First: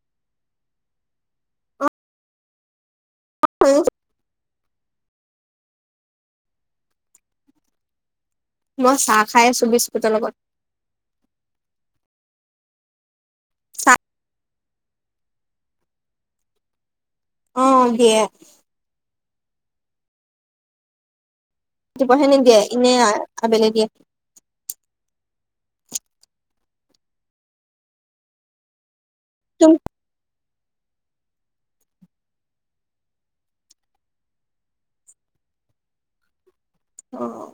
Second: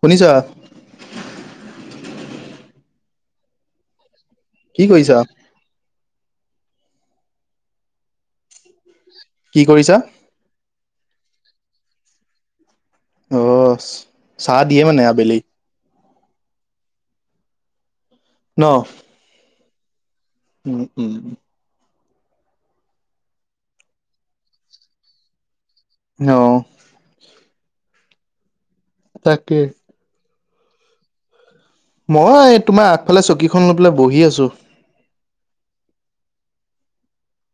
শুনিছা? অ', [unintelligible] কি কৰিছা? মই চাহ খাই কি আছো কৰিছা বিস্কুটৰ লগত। অঁ চাহ চাহ দিয়ে মানে আবেলি। অ' দিয়ে। ন উম, উম, উম। দিবহে নিদিয়ে এনেই আবেলি দিয়ে। অ'। তাকে। তুম মই তোমাৰ আগফালে চকীখন লৈ পেলাই বহি আছো। অ'।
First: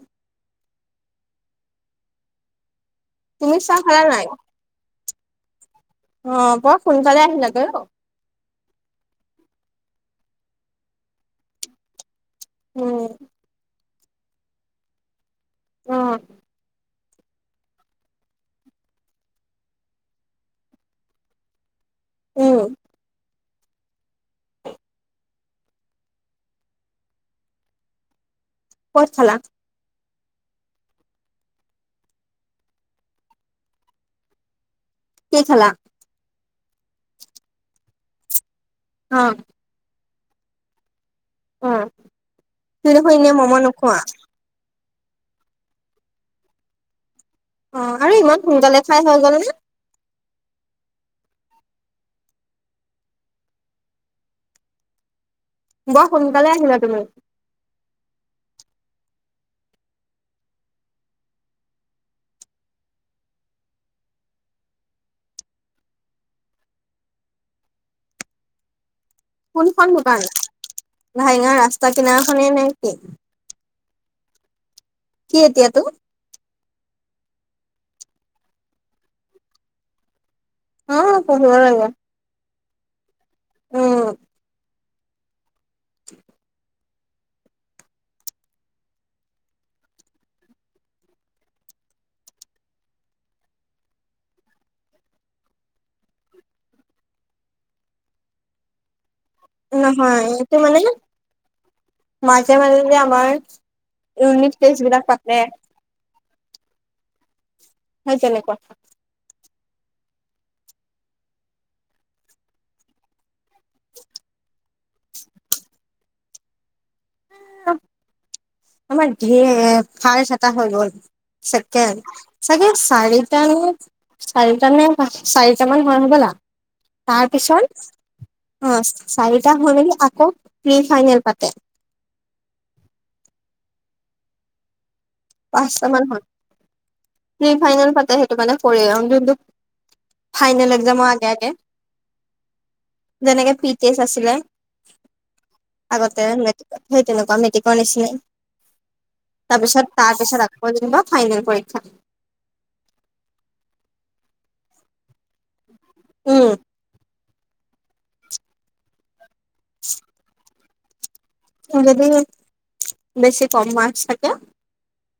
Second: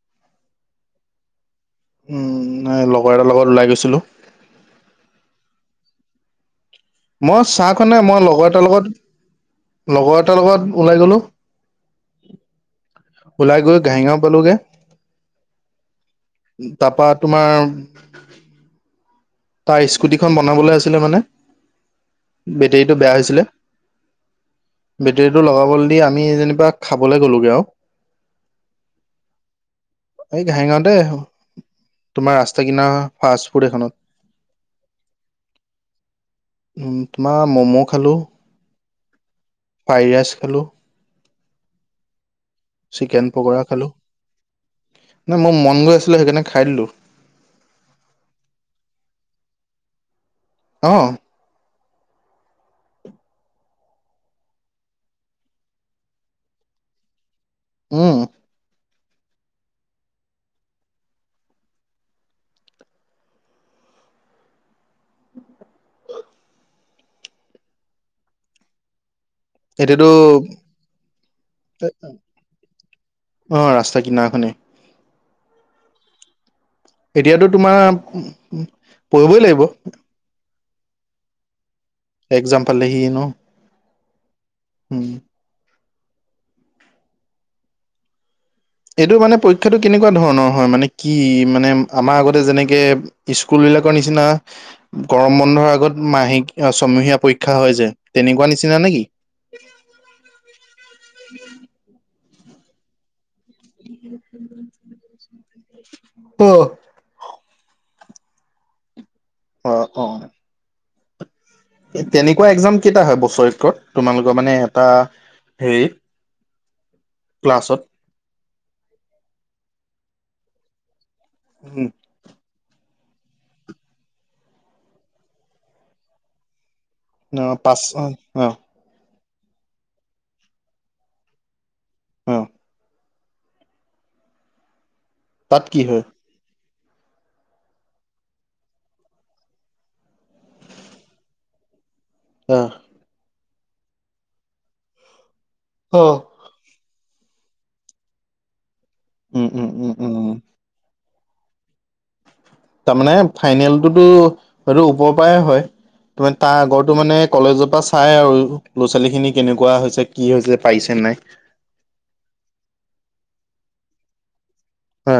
উম নাই লগৰ এটাৰ লগত তুমি ওলাই চাহ খালা গৈছিলো। নাই? অ' বৰ শুন কালে মই চাহ খোৱা নাই মই লগৰ এটাৰ লগত লগৰ এটাৰ লগত ওলাই গলো। উম। ওলাই গৈ ঘাহিঙাও পালোগে অ', তাৰপা তোমাৰ তাৰ স্কুটিখন বনাবলৈ আছিলে মানে উম, বেটেৰীটো বেয়া হৈছিলে। বেটেৰীটো লগাবলৈ দি আমি যেনিবা খাবলৈ গ'লোগৈ আৰু। কত খালা? এই ঘাঁইঙতে তোমাৰ ৰাস্তা কিনাৰ ফাষ্ট ফুড এখনত। কি খালা? তোমাৰ ম'ম' খালোঁ। অ'। ফ্ৰাই ৰাইছ খালো। উম তুমি দেখুন চিকেন এনে মম পকৰা খালোঁ। নোখোৱা? নাই মোৰ মন গৈ আছিলে সেইকাৰণে খাই দিলো। অ' আৰু ইমান সোনকালে খাই হৈ গল নে? অ'। বৰ সোনকালে আহিলা তুমি। উম। কোনখন এতিয়াতো দোকান লেঙা ৰাস্তা কিনাৰখনে নেকি? অঁ ৰাস্তাৰ কিনাৰখনে। কি এতিয়া তোৰ। এতিয়াতো তোমাৰ পঢ়িবই লাগিব। অ' পঢ়িব লাগিব। এক্সাম পালেহিয়ে ন? উম। উম [inaudible] এইটো মানে পৰীক্ষাটো কেনেকুৱা ধৰণৰ হয় মানে কি মানে আমাৰ আগতে যেনেকে স্কুল বিলাকৰ নিচিনা গৰম বন্ধৰ আগত মাহে ছমহীয়া পৰীক্ষা হয় যে তেনেকুৱা নিচিনা নে কি? নহয় এইটো মানে মাজে মাজে যে আমাৰ ইউনিট টেষ্ট বিলাক পাতে অ সেই তেনেকুৱা। অ' অঁ। তেনেকুৱা এক্সাম কেইটা হয় বছৰেকত তোমালোকৰ মানে এটা হেৰিত ক্লাছত? আমাৰ ধেৰ ফাৰ্ষ্ট এটা হৈ গ'ল উম, ছেকেণ্ড চাগে চাৰিটা নে চাৰিটা নে চাৰিটামান হয় হ'বলা। তাৰ অ পাঁচ পিছত অ অ অঁ চাৰিটা হৈ মেলি আকৌ প্ৰি ফাইনেল পাতে। অঁ। তাত কি পাঁচটা মান হয় প্ৰি ফাইনেল পাতে সেইটো মানে কৰে অঁ যোনটো ফাইনেল এক্সামৰ আগে আগে। আঁহ। যেনেকে প্ৰি টেষ্ট আছিলে আগতে মেট্ৰিকত সেই তেনেকুৱা মেট্ৰিকৰ নিচিনাই উম উম উম তাৰপিছত উম তাৰপিছত আকৌ যেনিবা ফাইনেল পৰীক্ষা তাৰমানে ফাইনেলটোতো সেইটো ওপৰৰ পৰাই হয়। তোমাৰ তাৰ উম আগৰটো মানে কলেজৰ পৰা চাই আৰু ল'ৰা ছোৱালী খিনি কেনেকুৱা হৈছে কি হৈছে পাৰিছে নাই। যদি বেছি কম মাৰ্ক্স থাকে, হা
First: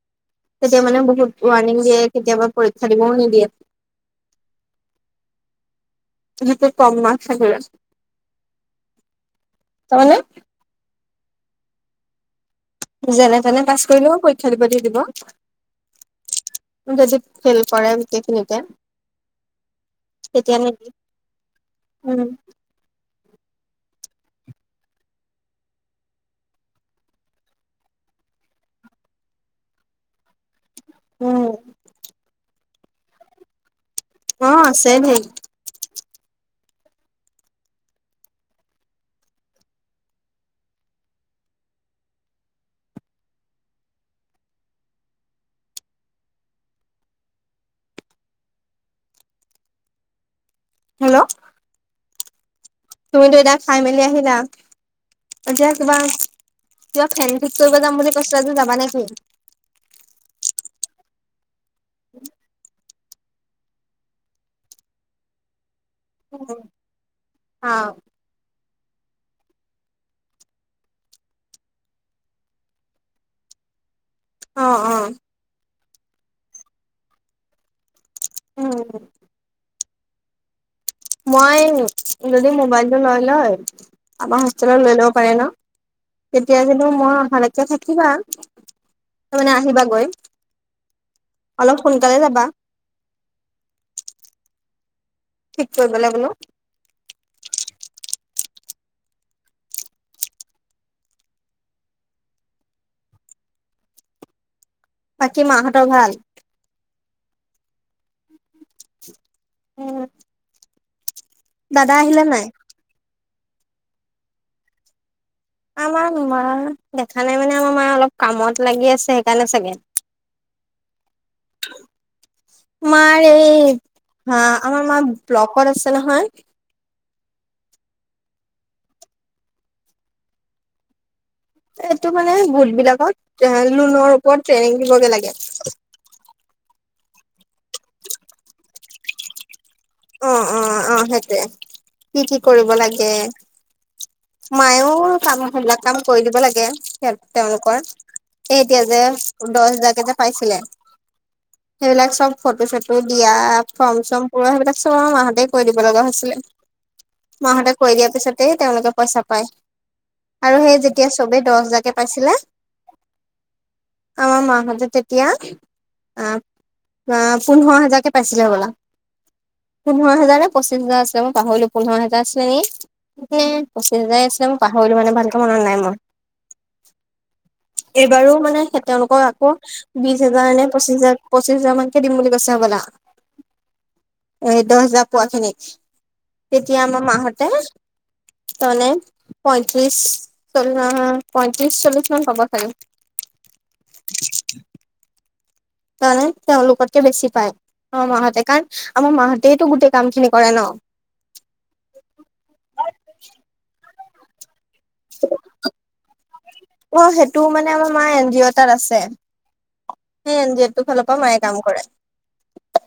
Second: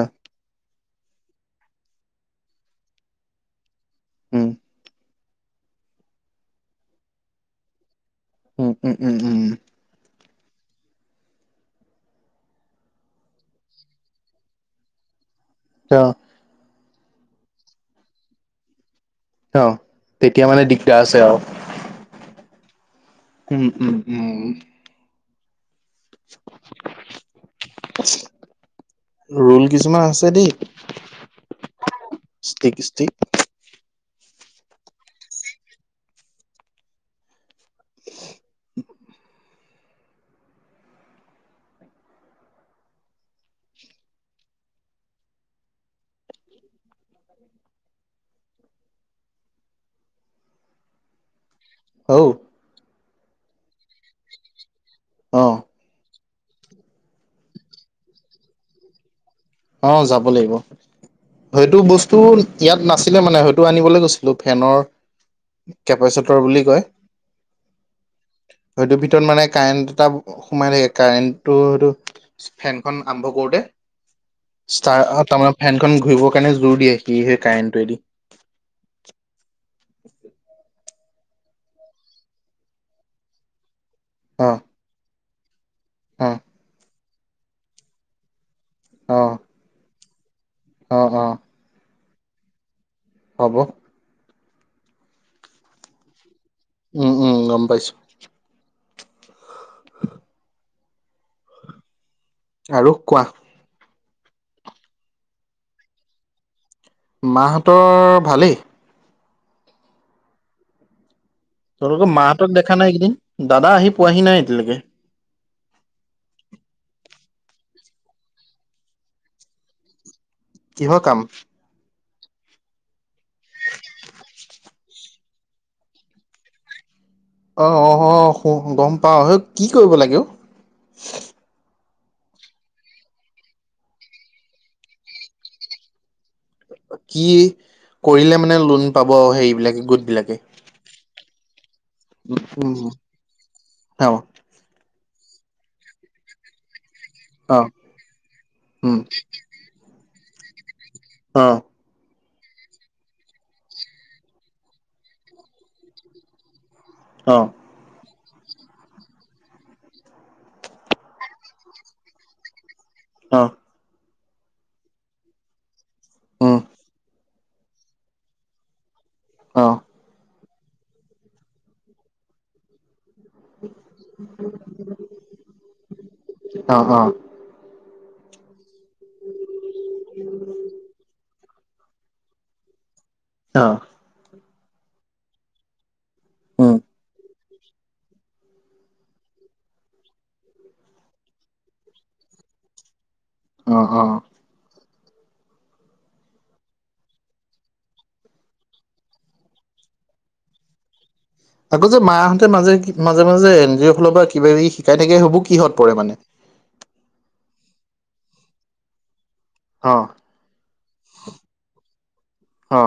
তেতিয়া মানে বহুত ৱাৰণিং দিয়ে কেতিয়াবা পৰীক্ষা দিবও নিদিয়ে। উম যিটোত কম মাৰ্ক্স থাকিলে উম উম উম উম। তাৰ মানে যেনে তেনে পাছ কৰিলেও পৰীক্ষা দিব দি দিব [unintelligible] যদি ফেল কৰে গোটেইখিনিতে অঁ, তেতিয়া মানে দিগদাৰ আছে উম আৰু। উম উম উম। ৰোল কিছুমান আছে যদি উম ষ্টিক ষ্টিক অঁ আছে ধেৰ। [inaudible] হেল্ল'! ঔ তুমিতো এতিয়া খাই মেলি আহিলা অ এতিয়া কিবা কিবা ফেন ঠিক কৰিব যাম বুলি কৈছিলা যে যাবা নে কি অ যাব লাগিব সেইটো বস্তু ইয়াত নাছিলে মানে হ টু আনিবলৈ গৈছিলো ফেনৰ কেপেচেতৰ বুলি কয় অ সেইতো ভিতৰত মানে কাৰেণ্টটো তাত সোমাই থাকে কাৰেণ্টটো হেটো ফেনখন আৰম্ভ কৰোতে ষ্টাৰ অ তাৰমানে ফেনখন ঘূৰিবৰ কাৰণে জোৰ দিয়ে সি সেই কাৰেণ্টোৱেদি উম মই যদি মোবাইলটো লৈ লয় আমাৰ অ হোষ্টেলত লৈ ল'ব পাৰে ন অ তেতিয়া কিন্তু মই অহালেকে থাকিবা অ নে আহিবা গৈ অ হঅ অলপ সোনকালে যাবা হ'ব ঠিক কৰিবলে বোলো উম উম গম পাইছোঁ [unintelligible] আৰু কোৱা বাকী মা হঁতৰ ভাল মা হঁতৰ ভালেই উম তোমালোকৰ মা হঁতক দেখা নাই এইকেইদিন দাদা আহি পোৱাহি নাই এতিয়ালেকে আমাৰ নুমা দেখা নাই মানে আমাৰ মাই অলপ কামত লাগি আছে সেইকাণে চাগে কিহৰ কাম মাৰ এই ভা আমাৰ মা ব্লকত আছে নহয় অ অ সু গম পাও হেই কি কৰিব লাগে অও এ তোমাৰ গোট বিলাকত এ লোনৰ ওপৰত ট্ৰেইনিং দিবগে লাগে কি কৰিলে মানে লোন পাব হেৰিবিলাকে গোট অ বিলাকে অ অ সেইতোয়ে কি কি কৰিব উম লাগে অ মায়েও কাম সেইবিলাক কাম কৰি দিব লাগে তেও অ তেওঁলোকৰ এ এতিয়া উম যে দহ হেজাৰকে যে পাইছিলে অ সেইবিলাক চব ফটো চটো দিয়া ফৰ্ম চৰ্ম পুৰা সেইবিলাক চব আমা মা হতে কৰি দিব লগা হৈছিলে অ মা হতে কৰি দিয়াৰ পিছতে তেওঁলোকে পইচা পায় আৰু সেই যেতিয়া চবে দহ হেজাৰকে পাইছিলে অহ আমাৰ মাহঁতে তেতিয়া আ উম আ পোন্ধৰ হাজাৰকে পাইছিলে হবলা অ পোন্ধৰ হেজাৰ নে পঁচিছ হেজাৰ আছিলে মই পাহৰিলো পোন্ধৰ হেজাৰ আছিলে নি নে পঁচিছ হাজাৰ আছিলেই মই পাহৰিলো মানে ভালকে মনত নাই মোৰ অ অ এইবাৰো মানে তেওঁলোকৰ আকৌ বিশ হেজাৰ নে পঁচিশ হেজাৰ পঁচিছ হাজাৰ মানকে দিম বুলি কৈছে হ'বলা অ এই দহ হেজাৰ পোৱা খিনিক উম তেতিয়া আমাৰ মাহতে তনে পইয়ত্ৰিশ চল্লিশ পইয়ত্ৰিশ চল্লিশ মান হ'ব। ছাগে। অৱ অৱ। তাৰমানে তেওঁলোকতকৈ বেছি পায় আমাৰ মাহঁতে কাৰণ আমাৰ মাহঁতেইতো গোটেই কাম খিনি কৰে ন। আকৌ যে মাহঁতে মাজে মাজে মাজে এন জি অ' ফালৰ পৰা কিবা কিবি শিকাই থাকে হ'বো কিহত পৰে মানে। অ সেইটোও মানে আমাৰ মা এন জি অ' তাত আছে। অ হে এনজিঅটো ফালৰ পৰাও মায়ে কাম কৰে। অ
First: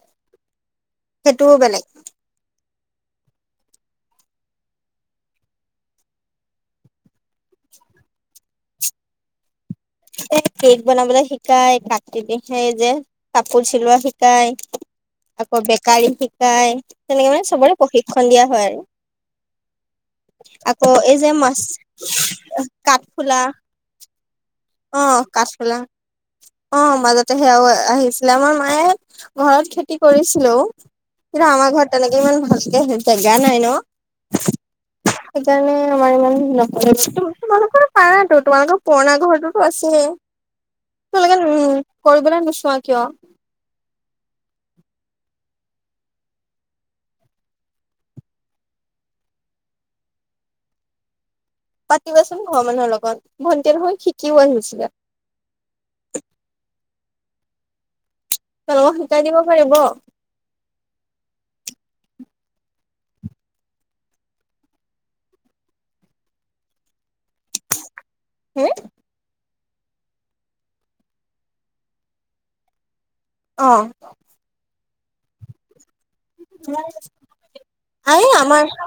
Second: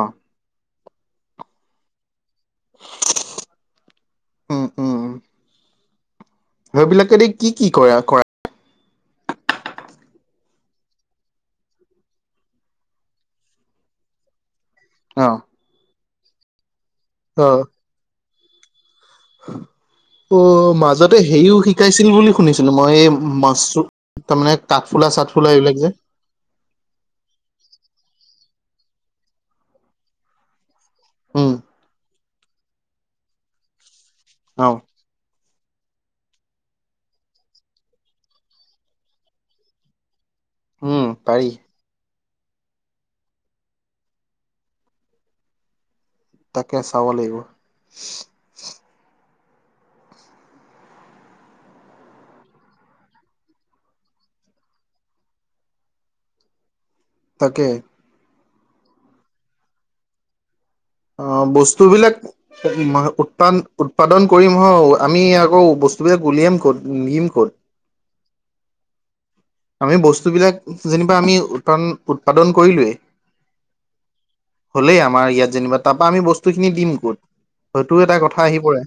সেইটোও বেলেগ। উম উম উ সেইবিলাকেদি কি কি কৰা কৰা! এ কেক বনাবলে শিকাই কাটি দি সেই যে কাপোৰ চিলোৱা শিকায়। অৱ। আকৌ বেকাৰী শিকাই তেনেকে মানে চবৰে প্ৰশিক্ষণ দিয়া হয় আৰু। অ আকৌ এই মাজতে যে মাছ হেৰিও শিকাইছিল বুলি শুনিছিলো মই এই কাঠফুলা মাছ তাৰমানে অ কাঠফুলা চাটফুলা কাঠফুলা এইবিলাক যে। অ মাজতে সেয়াও আহিছিলে আমাৰ মায়ে ঘৰত খেতি কৰিছিলো অ। সেইটো উম আমাৰ ঘৰত এনেকে ইমান ভালকে জেগা নাই ন। অ সেইকাৰণে আমাৰ ইমান নকৰে তোমালোকৰ পাৰা তোমালোকৰ পুৰণা ঘৰটো আছে। উম পাৰি। কৰিবলৈ নোচোৱা কিয়? তাকে চাব লাগিব। পাতিবাচোন ঘৰ মানুহৰ লগত, ভণ্টি নহয় শিকিও আহিছিলে। তাকে। তেওঁলোকক শিকাই দিব পাৰিব। অৱ বস্তু বিলাক। উৎপ উৎপাদন কৰিম হ আমি আকৌ বস্তুবিলাক উলিয়াম ক'ত নিম ক'ত? হে আমি বস্তুবিলাক যেনিবা আমি উৎপান উৎপাদন কৰিলোয়েই। অৱ। হ'লেই আমাৰ ইয়াত যেনিবা, তাৰপা আমি বস্তুখিনি দিম ক'ত হয়টো এটা আৰে কথা আহি আমাৰ পৰে।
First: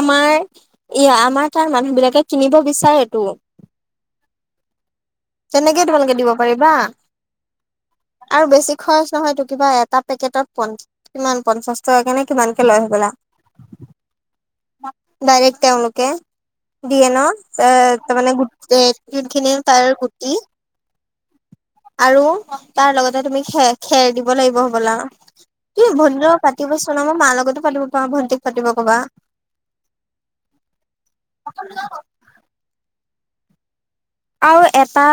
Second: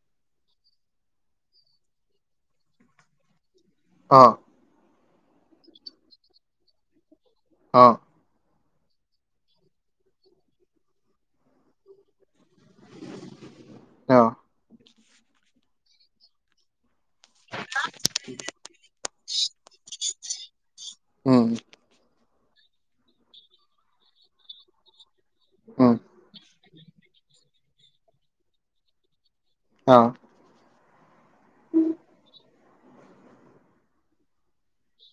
আমাৰ ই আমাৰ তাৰ মানুহ বিলাকে কিনিব বিচাৰেতো। অৱ। তেনেকে তোমালোকে দিব পাৰিবা। অৱ। আৰু বেছি খৰচ নহয়তটো কিবা এটা পেকেটত প কিমান পঞ্চাশ টকা কে নে কিমান কে লয় হবলা অৱ। ডাইৰেক তেওঁলোকে দিয়ে ন। এ তাৰ মানে [unintelligible] তাৰে গুটি উম। আৰু তাৰ লগতে তুমি খেৰ খেৰ দিব লাগিব হ'বলা, উম তুম ভনী লগত পাতি ব চোন আমাৰ মাৰ লগতো পাতিব পাৰা ভণ্টিক পাতি কবা। অৱ। [inaudible] আৰু এটা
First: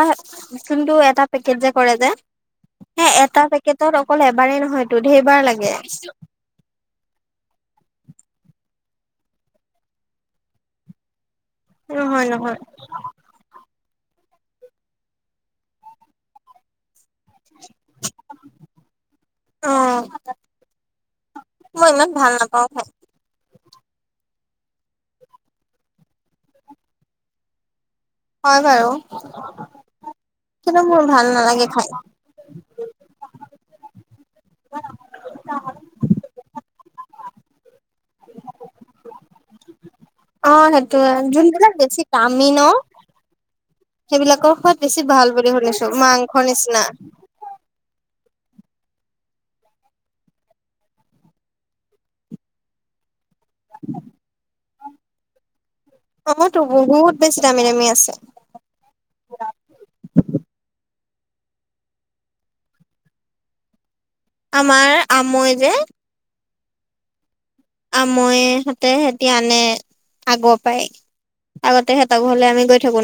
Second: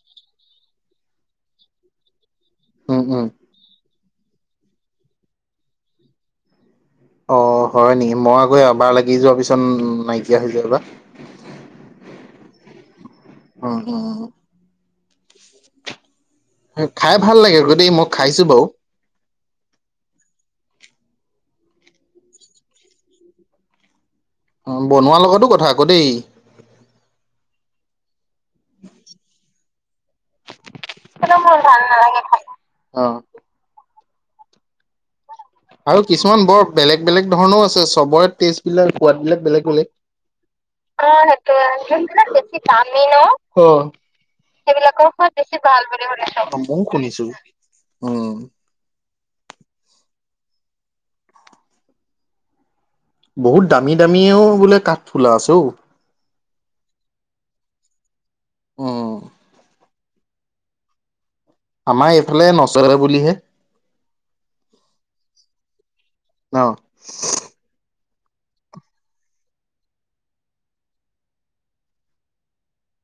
যোনটো এটা পেকেট যে কৰে যে উম সেই উম এটা কেটত অকল এবাৰেই নহয় ধধেইবাৰ লাগে। অ', হয় নেকি মই আকৌ এবাৰ লাগি যোৱাৰ পিছত নাইকিয়া হৈ যায়বা। নহয় - নহয় অ', অ', খাই ভাল লাগে গোটেই মই খাইছোঁ বাৰু অ', মই ইমান ভাল নাপাওঁ খাই অ', বনোৱা লগতো কথা আকৌ দেই। হয় বাৰু কিন্তু মোৰ ভাল কিন্তু মোৰ নালাগে ভাল খাই নালাগে খাই, অ', আৰু কিছুমান বৰ বেলেগ বেলেগ ধৰণৰ আছে, চবৰে টেষ্ট বিলাক সোৱাদবলাক বেলেগ-বেলেগ। অ', সেইটোয়ে সেইটোৱে যোনবিলাক বেছি যোনবিলাগ দামী বেছি ন দামি ন' অ', সেইবিলাকৰ সোৱাদ বেছি সেইবিলাক ভাল [unintelligible] বুলি বেছি শুনিছো ভাল বুলি মাংস শুনিছো, ময়ো নিচিনা শুনিছোঁ অ', বহুত দামী- দামীও বোলে, কাঠফুলা, আছে অ, অ'তো বহুত বেছি দামী দামী আছে। অ', আমাৰ, এইফালে, নচৰে বুলিহে আমাৰ আমৈ যে অ আমৈ হেঁতে হেঁতি আনে আগৰ পাই। আগতে সিহঁতক ঘৰলে, আমি গৈ থাকোঁ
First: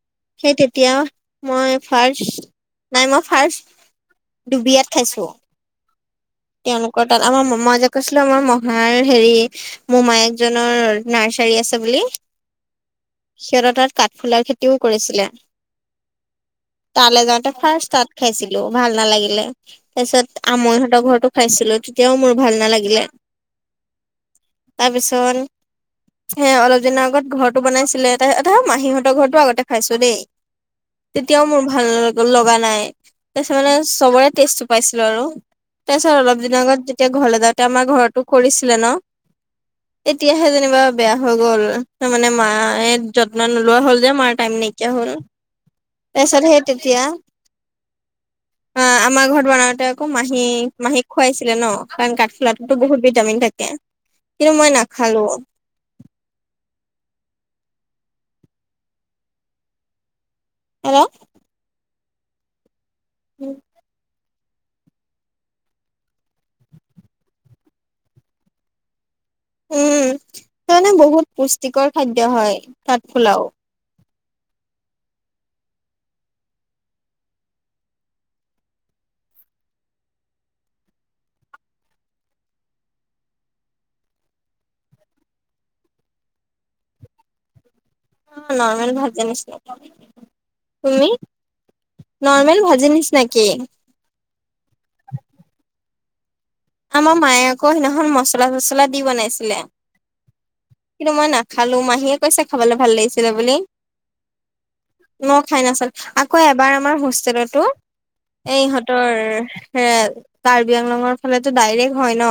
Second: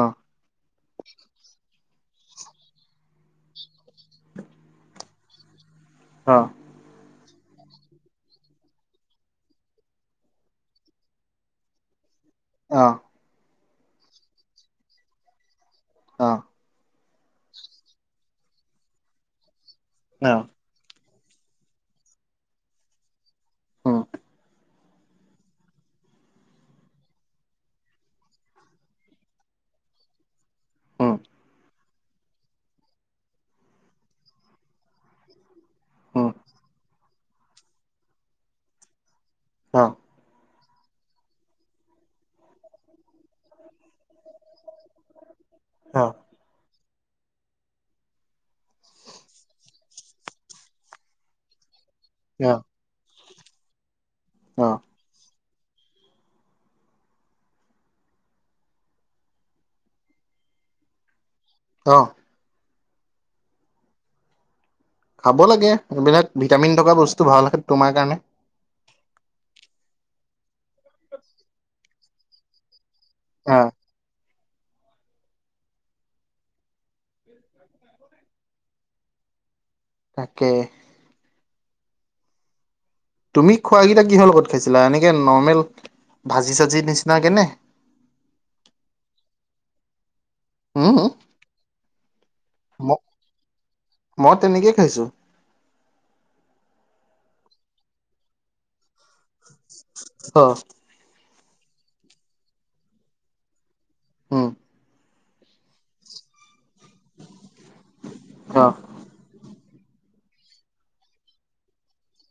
অ অ সেই তে এতিয়া মই ফাৰ্ষ্ট নাই, মই ফাৰ্ষ্ট ডুবিয়াত খাইছোঁ। অ', তেওঁলোকৰ তাত আমাৰ মই যে কৈছিলোঁ, আমাৰ মহাৰ হেৰি মোমায়েক জনৰ নাৰ্চাৰী আছে বুলি অ', সিহঁতৰ তাত কাঠফুলাৰ খেতিও কৰিছিলে। অ', তালৈ যাওঁতে ফাৰ্ষ্ট তাত খাইছিলোঁ, ভাল নালাগিলে তাৰপিছত অ আমৈ হঁতৰ ঘৰটো খাইছিলোঁ, তেতিয়াও মোৰ ভাল নালাগিলে। উম তাৰ পিছত হে অলপ দিনৰ আগত ঘৰটো বনাইছিলে, তাৰ মাহীহঁতৰ ঘৰটো আগতে খাইছো দেই উম তেতিয়াওঁ, মোৰ ভাল লগা নাই তাৰপিছত মানে চবৰে টেষ্টটো পাইছিলোঁ আৰু তাৰপিছত উম অলপ দিনৰ আগত যেতিয়া ঘৰলৈ যাওঁতে আমাৰ ঘৰতো কৰিছিলে ন' অ তেতিয়াহে যেন কনিবা বেয়া হৈ গ'ল ত' মানে মায়ে যত্না নোলোৱা হ'ল যে মাৰ টাইম নাইকিয়া হ'ল। অ তাৰপিছত সেইতেতিয়া আ, আমাৰ ঘৰত বনাওঁতে আকৌ মাহী - মাহীক খোৱাইছিলে ন'? কাৰণ অ কাঠফুলাটোতো বহুত ভিটামিন থাকে, কিন্তু অ মই নাখালো। হেল্ল' অ', উম, খাব লাগে এইবিলাক ভিটামিন থকা বস্তু ভাল, তোমাৰ কাৰণে। উম, তাৰ মানে বহুত পুষ্টিকৰ খাদ্য হয় কাঠফুলক অ তাকে। তুমি খোৱাকেইটা কিহৰ লগত খাইছিলা, এনেকে নৰ্মেল ভাজি-চাজি নিচিনাকেনে? নৰ্মেল ভাজি নিচিনা। উম, তুমি নৰ্মেল ভাজি ম নিচিনাকে। মই তেনেকেই খাইছো। আমাৰ মায়ে আকৌ সিদিনাখন মচলা -চচলা দি বনাইছিলে। অ'। কিন্তু মই নাখালো, মাহীয়ে কৈছে খাবলৈ ভাল লাগিছিলে বুলি। উ। ন খাই নাচান আকৌ এবাৰ আমাৰ হোষ্টেলতো এই অ'। ইহঁত তই হে কাৰ্বি আংলঙৰ ফালেতো ডাইৰেক্ট হয় ন!